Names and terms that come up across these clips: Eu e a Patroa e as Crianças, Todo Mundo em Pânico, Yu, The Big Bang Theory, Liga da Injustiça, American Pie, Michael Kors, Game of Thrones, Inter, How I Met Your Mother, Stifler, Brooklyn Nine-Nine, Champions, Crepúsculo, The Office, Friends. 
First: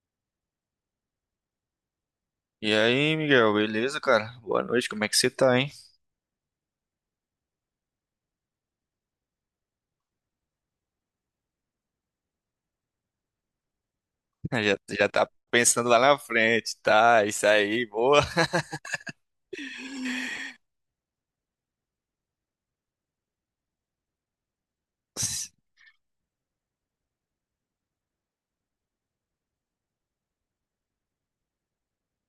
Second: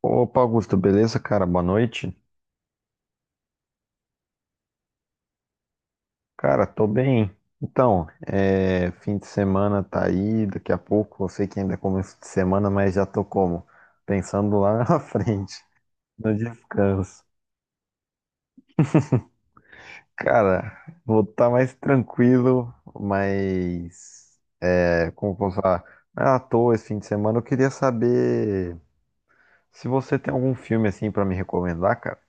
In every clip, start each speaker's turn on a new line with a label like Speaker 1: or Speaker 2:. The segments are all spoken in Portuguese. Speaker 1: Opa, Augusto, beleza, cara? Boa noite.
Speaker 2: E aí, Miguel, beleza, cara? Boa noite, como é que você tá, hein?
Speaker 1: Cara, tô bem. Então, fim de semana tá aí, daqui a pouco, eu sei que ainda é começo de semana, mas já tô como? Pensando
Speaker 2: Já,
Speaker 1: lá na
Speaker 2: já tá
Speaker 1: frente,
Speaker 2: pensando lá na
Speaker 1: no
Speaker 2: frente,
Speaker 1: descanso.
Speaker 2: tá? Isso aí, boa.
Speaker 1: Cara, vou estar mais tranquilo, mas é, como eu posso falar, não é à toa esse fim de semana. Eu queria saber se você tem algum filme assim pra me recomendar, cara.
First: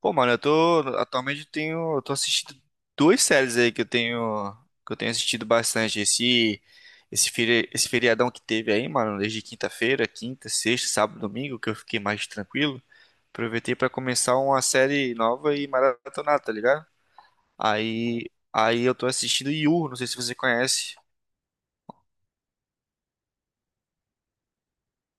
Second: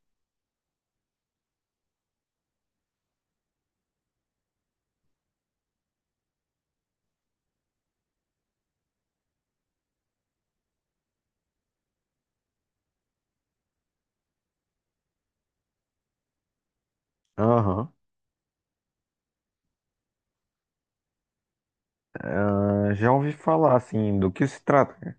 Speaker 2: Pô, mano, eu tô atualmente eu tenho, eu tô assistindo duas séries aí que eu tenho assistido bastante esse feriadão que teve aí, mano, desde quinta-feira, quinta, sexta, sábado, domingo, que eu fiquei mais tranquilo. Aproveitei pra começar uma série nova e maratonar, tá ligado?
Speaker 1: Aham.
Speaker 2: Aí eu tô assistindo Yu, não sei se você conhece.
Speaker 1: Ah, já ouvi falar assim, do que se trata, cara?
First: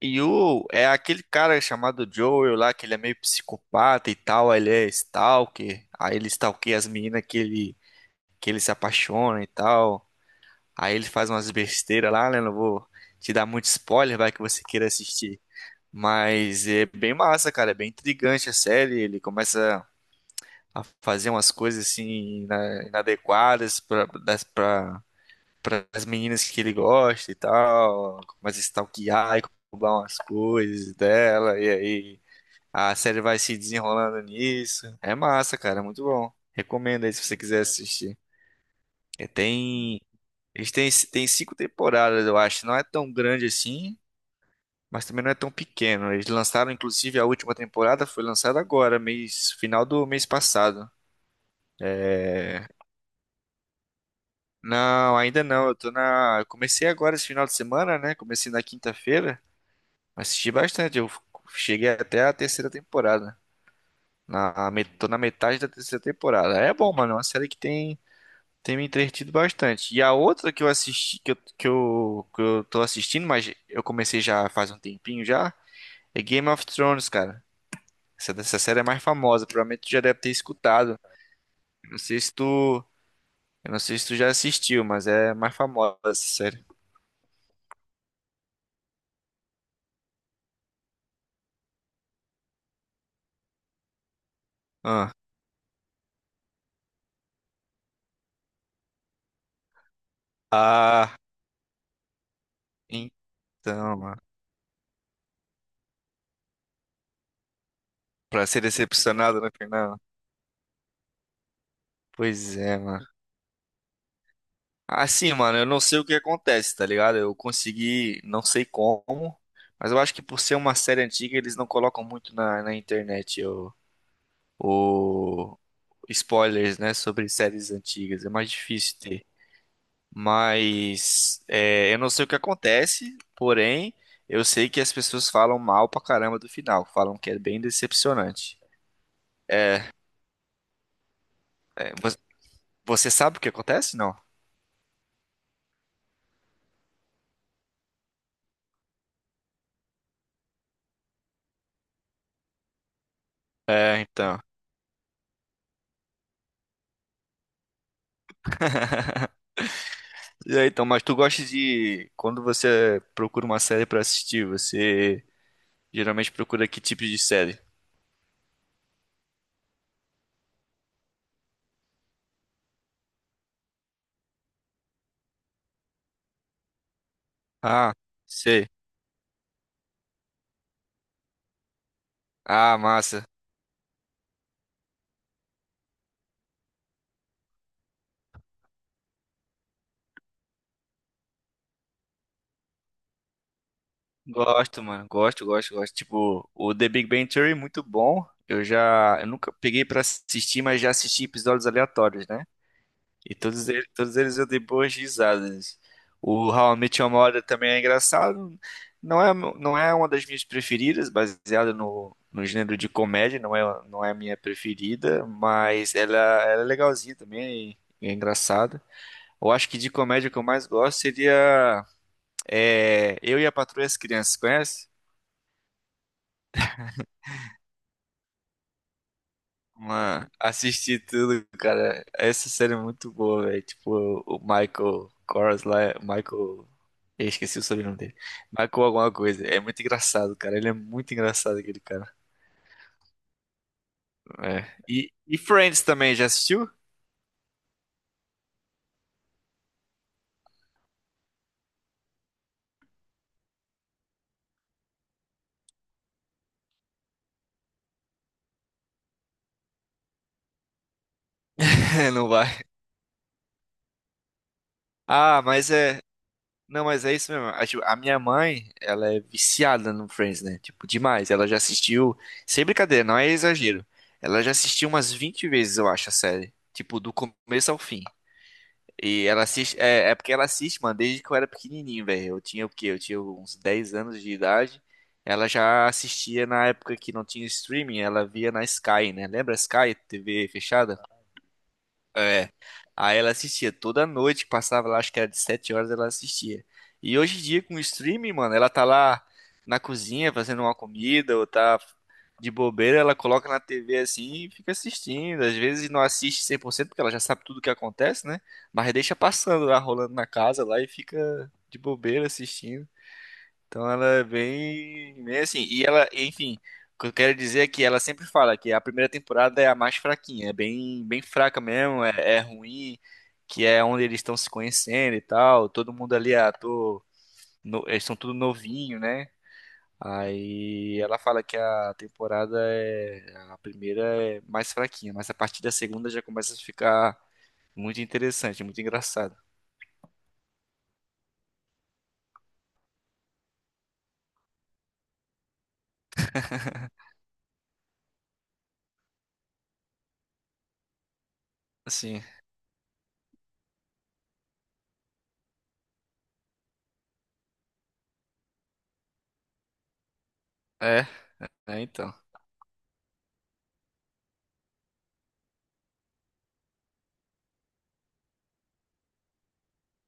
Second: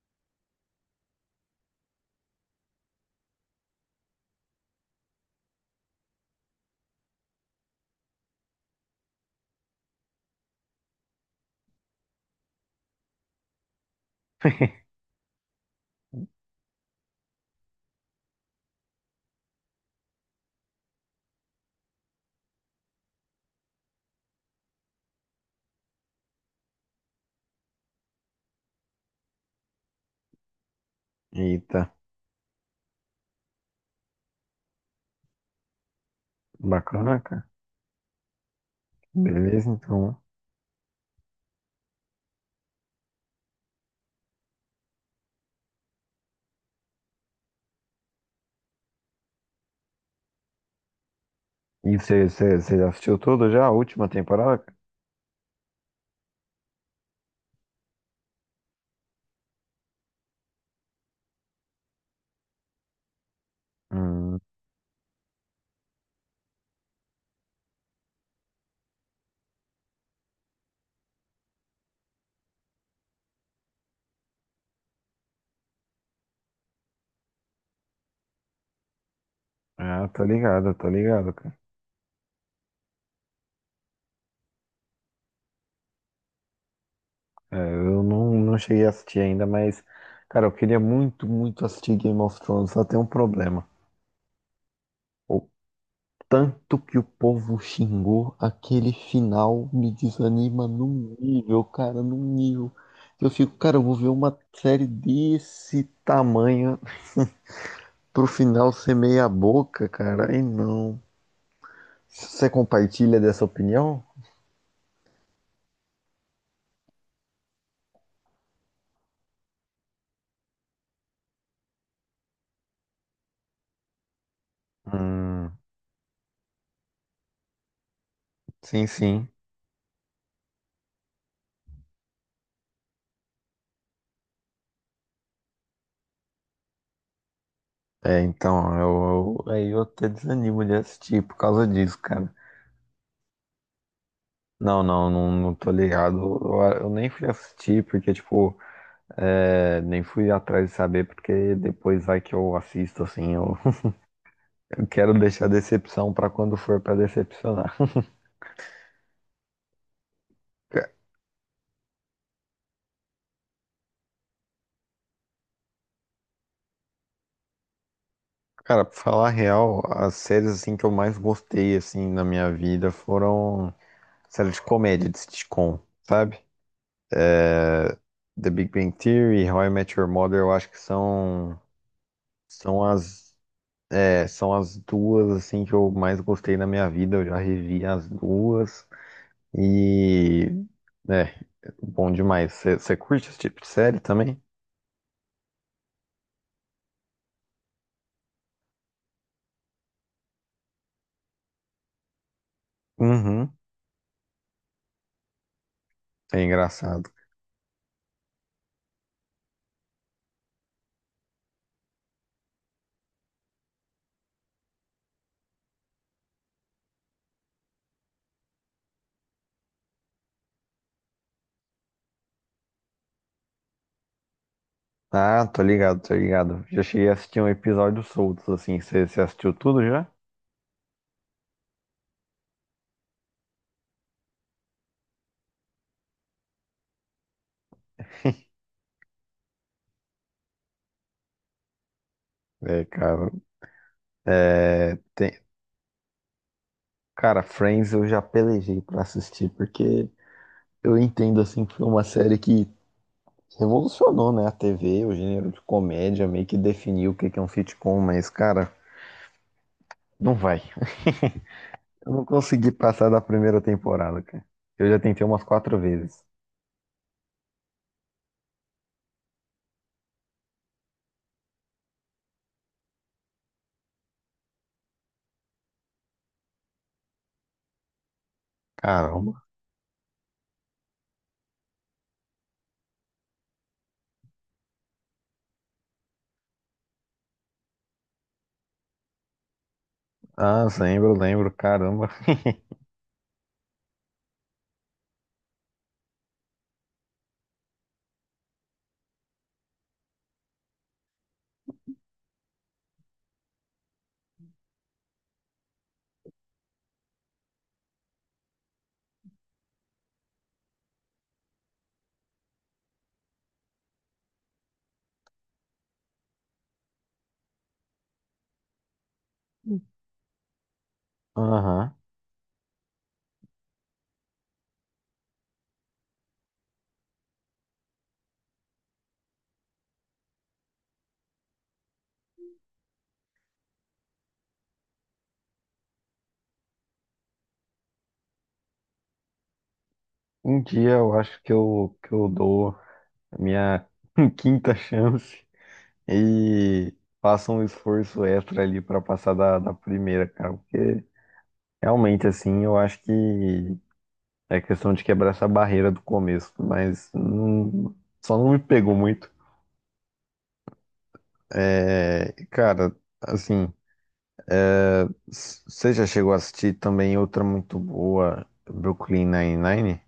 Speaker 2: E o é aquele cara chamado Joel lá, que ele é meio psicopata e tal, ele é stalker, aí ele stalkeia as meninas que ele se apaixona e tal, aí ele faz umas besteiras lá, né? Não vou te dar muito spoiler, vai que você queira assistir. Mas é bem massa, cara, é bem intrigante a série, ele começa a fazer umas coisas assim inadequadas para as meninas que ele gosta e tal, começa a stalkear e roubar umas coisas dela, e
Speaker 1: Eita.
Speaker 2: aí a série vai se desenrolando nisso. É massa, cara, é muito bom. Recomendo aí
Speaker 1: Bacana,
Speaker 2: se você
Speaker 1: cara.
Speaker 2: quiser assistir. E
Speaker 1: Beleza,
Speaker 2: tem,
Speaker 1: então.
Speaker 2: tem cinco temporadas, eu acho. Não é tão grande assim, mas também não é tão pequeno. Eles lançaram, inclusive, a última temporada foi lançada agora, mês, final do mês passado.
Speaker 1: E você, você,
Speaker 2: É,
Speaker 1: você já assistiu tudo já? A última temporada, cara?
Speaker 2: não, ainda não. Eu tô na. Eu Comecei agora esse final de semana, né? Comecei na quinta-feira. Assisti bastante, eu cheguei até a terceira temporada.
Speaker 1: Hum,
Speaker 2: Tô na metade da terceira temporada. É bom, mano, é uma série tem me entretido bastante. E a outra que eu assisti, que eu tô assistindo, mas eu comecei já faz um tempinho já, é Game of Thrones, cara. Essa série é mais famosa, provavelmente tu já
Speaker 1: ah,
Speaker 2: deve ter
Speaker 1: tô
Speaker 2: escutado.
Speaker 1: ligado, cara.
Speaker 2: Eu não sei se tu, eu não sei se tu já assistiu, mas é mais famosa essa série.
Speaker 1: É, eu não cheguei a assistir ainda, mas, cara, eu queria muito, muito assistir Game of Thrones, só tem um problema.
Speaker 2: Ah,
Speaker 1: O tanto que o povo xingou, aquele final me desanima
Speaker 2: ah
Speaker 1: num nível, cara, num nível. Eu fico, cara, eu vou
Speaker 2: então,
Speaker 1: ver
Speaker 2: mano.
Speaker 1: uma série desse tamanho pro
Speaker 2: Pra ser
Speaker 1: final ser meia
Speaker 2: decepcionado no
Speaker 1: boca,
Speaker 2: final.
Speaker 1: cara. Aí não. Você
Speaker 2: Pois é, mano.
Speaker 1: compartilha dessa opinião?
Speaker 2: Assim, mano, eu não sei o que acontece, tá ligado? Eu consegui, não sei como, mas eu acho que por ser uma série antiga, eles não colocam muito na internet o-
Speaker 1: Hum,
Speaker 2: spoilers, né, sobre séries antigas. É mais
Speaker 1: sim,
Speaker 2: difícil ter.
Speaker 1: sim.
Speaker 2: Mas é, eu não sei o que acontece, porém, eu sei que as pessoas falam mal pra caramba do final, falam que é bem
Speaker 1: É,
Speaker 2: decepcionante.
Speaker 1: então, aí eu até desanimo de assistir por causa
Speaker 2: É,
Speaker 1: disso,
Speaker 2: vo-
Speaker 1: cara.
Speaker 2: você sabe o que acontece? Não?
Speaker 1: Não, não, não, não tô ligado. Eu nem fui assistir porque, tipo, nem fui atrás de saber porque depois vai que eu assisto, assim. Eu,
Speaker 2: É, então.
Speaker 1: eu quero deixar decepção pra quando for pra decepcionar.
Speaker 2: E aí, então,
Speaker 1: Ca-
Speaker 2: mas tu gosta de. Quando você procura uma série pra assistir, você geralmente procura que tipo de série?
Speaker 1: Cara, pra falar a real, as séries, assim, que eu mais gostei, assim, na minha vida foram séries de comédia, de sitcom, sabe?
Speaker 2: Ah,
Speaker 1: The
Speaker 2: sei.
Speaker 1: Big Bang Theory, How I Met Your Mother, eu acho que
Speaker 2: Ah,
Speaker 1: são
Speaker 2: massa.
Speaker 1: as, são as duas assim que eu mais gostei na minha vida. Eu já revi as duas e é bom demais. Você curte esse tipo de série também?
Speaker 2: Gosto, mano. Gosto, gosto, gosto. Tipo, o The Big Bang Theory, é muito bom. Eu já. Eu nunca peguei pra assistir, mas já assisti episódios aleatórios, né? E
Speaker 1: Uhum,
Speaker 2: todos eles eu dei boas risadas.
Speaker 1: é
Speaker 2: O How I Met
Speaker 1: engraçado.
Speaker 2: Your Mother também é engraçado. Não é uma das minhas preferidas, baseada no gênero de comédia, não é a minha preferida, mas ela é legalzinha também, é engraçada. Eu acho que de comédia que eu mais gosto seria Eu e a Patroa e as Crianças, conhece?
Speaker 1: Ah, tô ligado, tô ligado. Já cheguei a assistir um episódio soltos assim. Você assistiu tudo já?
Speaker 2: Mano, assisti tudo, cara. Essa série é muito boa, velho. Tipo, o Michael Kors lá, é- Michael. Eu esqueci o sobrenome dele. Michael alguma coisa. É muito engraçado, cara. Ele é muito engraçado, aquele cara.
Speaker 1: É, cara,
Speaker 2: É.
Speaker 1: é,
Speaker 2: E
Speaker 1: tem-
Speaker 2: Friends também, já assistiu?
Speaker 1: Cara, Friends eu já pelejei pra assistir, porque eu entendo assim que foi uma série que revolucionou, né, a TV, o gênero de comédia, meio que definiu o que que é um sitcom, mas, cara, não vai. Eu não
Speaker 2: Não vai.
Speaker 1: consegui passar da primeira temporada, cara. Eu já tentei umas
Speaker 2: Ah, mas
Speaker 1: quatro
Speaker 2: é.
Speaker 1: vezes.
Speaker 2: Não, mas é isso mesmo. Ah, tipo, a minha mãe, ela é viciada no Friends, né? Tipo, demais. Ela já assistiu. Sem brincadeira, não é exagero. Ela já assistiu umas 20 vezes, eu acho, a série. Tipo, do começo ao fim. E
Speaker 1: Caramba.
Speaker 2: ela assiste. É porque ela assiste, mano, desde que eu era pequenininho, velho. Eu tinha o quê? Eu tinha uns 10 anos de idade. Ela já assistia na época que não tinha streaming, ela via na Sky, né? Lembra a Sky, TV
Speaker 1: Ah,
Speaker 2: fechada?
Speaker 1: lembro, lembro, caramba.
Speaker 2: É. Aí ela assistia toda noite, que passava lá, acho que era de 7 horas, ela assistia. E hoje em dia, com o streaming, mano, ela tá lá na cozinha fazendo uma comida, ou tá de bobeira, ela coloca na TV assim e fica assistindo. Às vezes não assiste 100% porque ela já sabe tudo o que acontece, né? Mas deixa passando lá, rolando na casa lá e fica de bobeira assistindo. Então ela é bem assim. E ela, enfim, o que eu quero dizer é que ela sempre fala que a primeira temporada é a mais fraquinha, é bem fraca
Speaker 1: Aham.
Speaker 2: mesmo, é ruim, que é onde eles estão se conhecendo e tal. Todo mundo ali é ator, no- eles são tudo novinho, né? Aí ela fala que a temporada é a primeira é mais fraquinha, mas a partir da segunda já começa a ficar muito interessante, muito engraçado.
Speaker 1: Um dia eu acho que que eu dou a minha quinta chance e faço um esforço extra ali pra passar da primeira, cara, porque
Speaker 2: Assim,
Speaker 1: realmente, assim, eu acho que é questão de quebrar essa barreira do começo, mas só não me pegou muito.
Speaker 2: é, é então.
Speaker 1: É, cara, assim, você já chegou a assistir também outra muito boa, Brooklyn Nine-Nine?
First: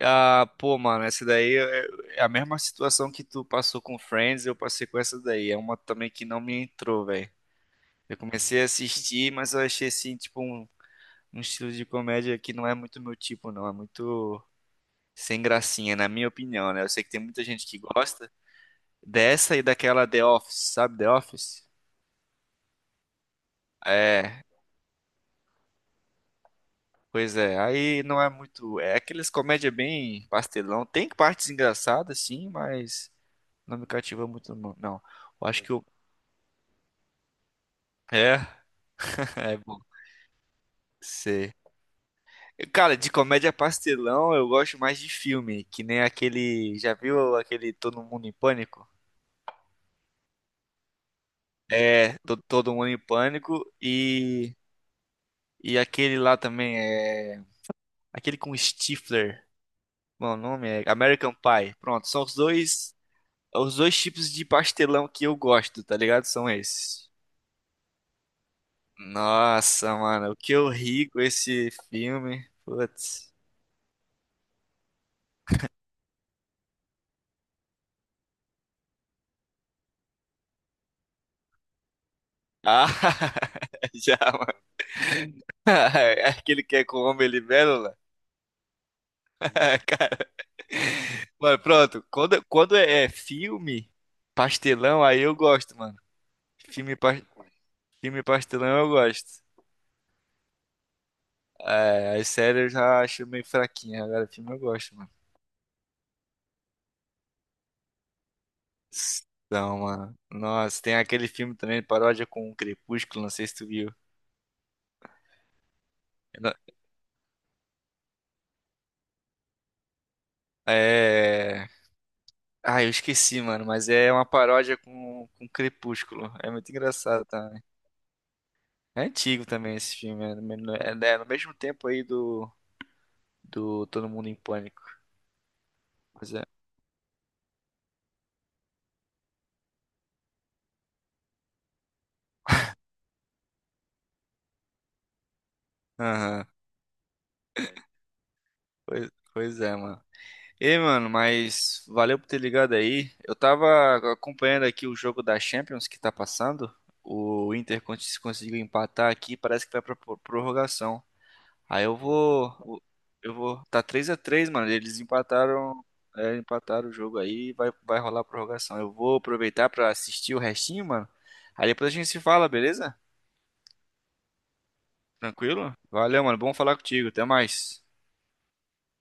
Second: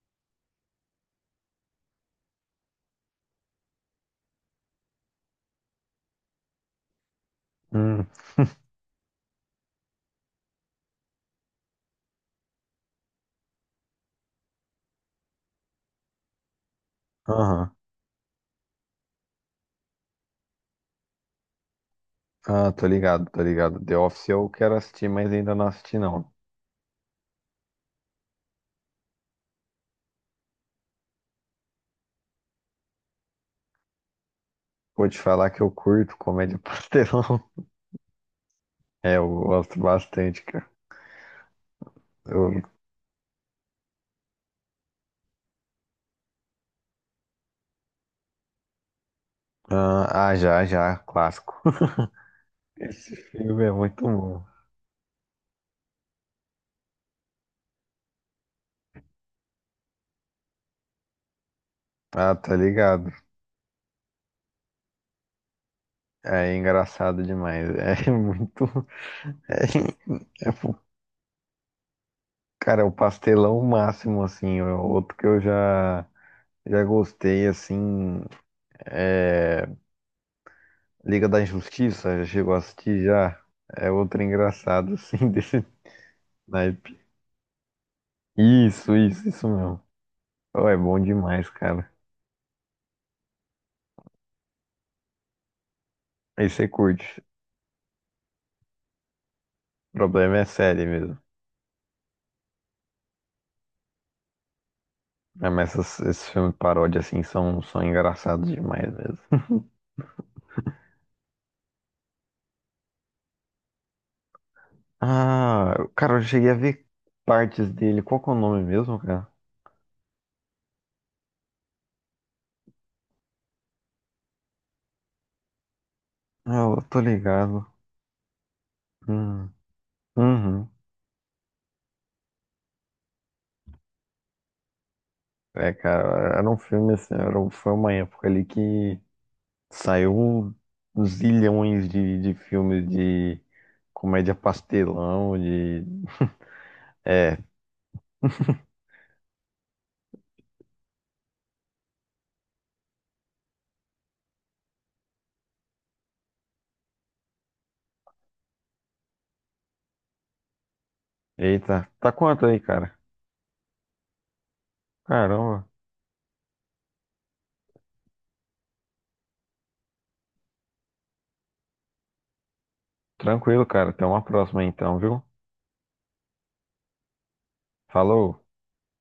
Speaker 2: Ah, pô, mano, essa daí é é a mesma situação que tu passou com Friends, eu passei com essa daí. É uma também que não me entrou, velho.
Speaker 1: Hum,
Speaker 2: Eu comecei a assistir, mas eu achei assim, tipo, um estilo de comédia que não é muito meu tipo, não. É muito sem gracinha, na minha opinião, né? Eu sei que tem muita gente
Speaker 1: aham.
Speaker 2: que gosta dessa e daquela The Office, sabe? The Office?
Speaker 1: Ah, tô ligado, tô ligado. The Office
Speaker 2: É,
Speaker 1: eu quero assistir, mas ainda não assisti não.
Speaker 2: pois é. Aí não é muito. É aqueles comédia bem pastelão. Tem partes engraçadas, sim, mas não me cativa muito, não.
Speaker 1: Vou te
Speaker 2: Eu
Speaker 1: falar que
Speaker 2: acho
Speaker 1: eu
Speaker 2: que o
Speaker 1: curto comédia pastelão.
Speaker 2: é,
Speaker 1: É, eu
Speaker 2: é
Speaker 1: gosto
Speaker 2: bom.
Speaker 1: bastante, cara.
Speaker 2: Sei.
Speaker 1: Eu-
Speaker 2: Cara, de comédia pastelão eu gosto mais de filme, que nem aquele. Já viu aquele Todo Mundo em Pânico?
Speaker 1: Ah, ah, já, já, clássico.
Speaker 2: Todo Mundo em
Speaker 1: Esse
Speaker 2: Pânico
Speaker 1: filme é muito bom.
Speaker 2: e. E aquele lá também é. Aquele com Stifler. Bom, o nome é American Pie. Pronto, são os
Speaker 1: Ah, tá
Speaker 2: dois.
Speaker 1: ligado.
Speaker 2: Os dois tipos de pastelão que eu gosto, tá ligado? São
Speaker 1: É
Speaker 2: esses.
Speaker 1: engraçado demais. É muito.
Speaker 2: Nossa, mano, o
Speaker 1: É, é,
Speaker 2: que eu
Speaker 1: fu-
Speaker 2: ri com esse filme.
Speaker 1: cara, é o
Speaker 2: Putz.
Speaker 1: pastelão máximo, assim. É outro que eu já gostei, assim. É Liga da Injustiça, já chegou a
Speaker 2: Ah,
Speaker 1: assistir já. É
Speaker 2: já,
Speaker 1: outro engraçado, assim, desse
Speaker 2: aquele que é
Speaker 1: naipe.
Speaker 2: com homem libélula.
Speaker 1: Isso mesmo.
Speaker 2: Cara,
Speaker 1: Oh, é bom demais,
Speaker 2: mano,
Speaker 1: cara.
Speaker 2: pronto. Quando é filme pastelão, aí eu gosto, mano.
Speaker 1: Aí você
Speaker 2: Filme, pas-
Speaker 1: curte.
Speaker 2: filme pastelão eu gosto.
Speaker 1: O problema é série mesmo.
Speaker 2: É, as séries eu já acho meio fraquinha. Agora, filme eu gosto, mano.
Speaker 1: É, mas esses filmes de paródia, assim, são engraçados demais mesmo.
Speaker 2: Então, mano. Nossa, tem aquele filme também, paródia com o Crepúsculo, não sei se tu viu.
Speaker 1: Ah, cara, eu
Speaker 2: Eu
Speaker 1: cheguei
Speaker 2: não-
Speaker 1: a ver partes dele. Qual que é o nome mesmo, cara?
Speaker 2: é. Ah, eu esqueci, mano, mas é uma paródia com Crepúsculo. É
Speaker 1: Ah,
Speaker 2: muito
Speaker 1: eu tô
Speaker 2: engraçado, tá?
Speaker 1: ligado.
Speaker 2: É antigo
Speaker 1: Hum,
Speaker 2: também esse filme.
Speaker 1: Uhum.
Speaker 2: É no mesmo tempo aí do Todo Mundo em Pânico.
Speaker 1: É,
Speaker 2: Pois
Speaker 1: cara,
Speaker 2: é.
Speaker 1: era um filme assim, foi uma época ali que saiu um zilhões de filmes de comédia pastelão, de...
Speaker 2: Aham. Pois é, mano. Ei, mano, mas valeu por ter ligado aí. Eu tava acompanhando aqui o jogo da Champions que tá passando. O Inter con- conseguiu empatar aqui, parece que vai pra pro- prorrogação. Aí
Speaker 1: Eita,
Speaker 2: eu
Speaker 1: tá quanto aí,
Speaker 2: vou.
Speaker 1: cara?
Speaker 2: Eu vou. Tá 3 a 3, mano. Eles
Speaker 1: Caramba.
Speaker 2: empataram. É, empataram o jogo aí. Vai rolar a prorrogação. Eu vou aproveitar pra assistir o restinho, mano. Aí depois a gente se fala, beleza?
Speaker 1: Tranquilo, cara. Até uma próxima então, viu?
Speaker 2: Tranquilo? Valeu, mano. Bom falar contigo. Até mais.
Speaker 1: Falou.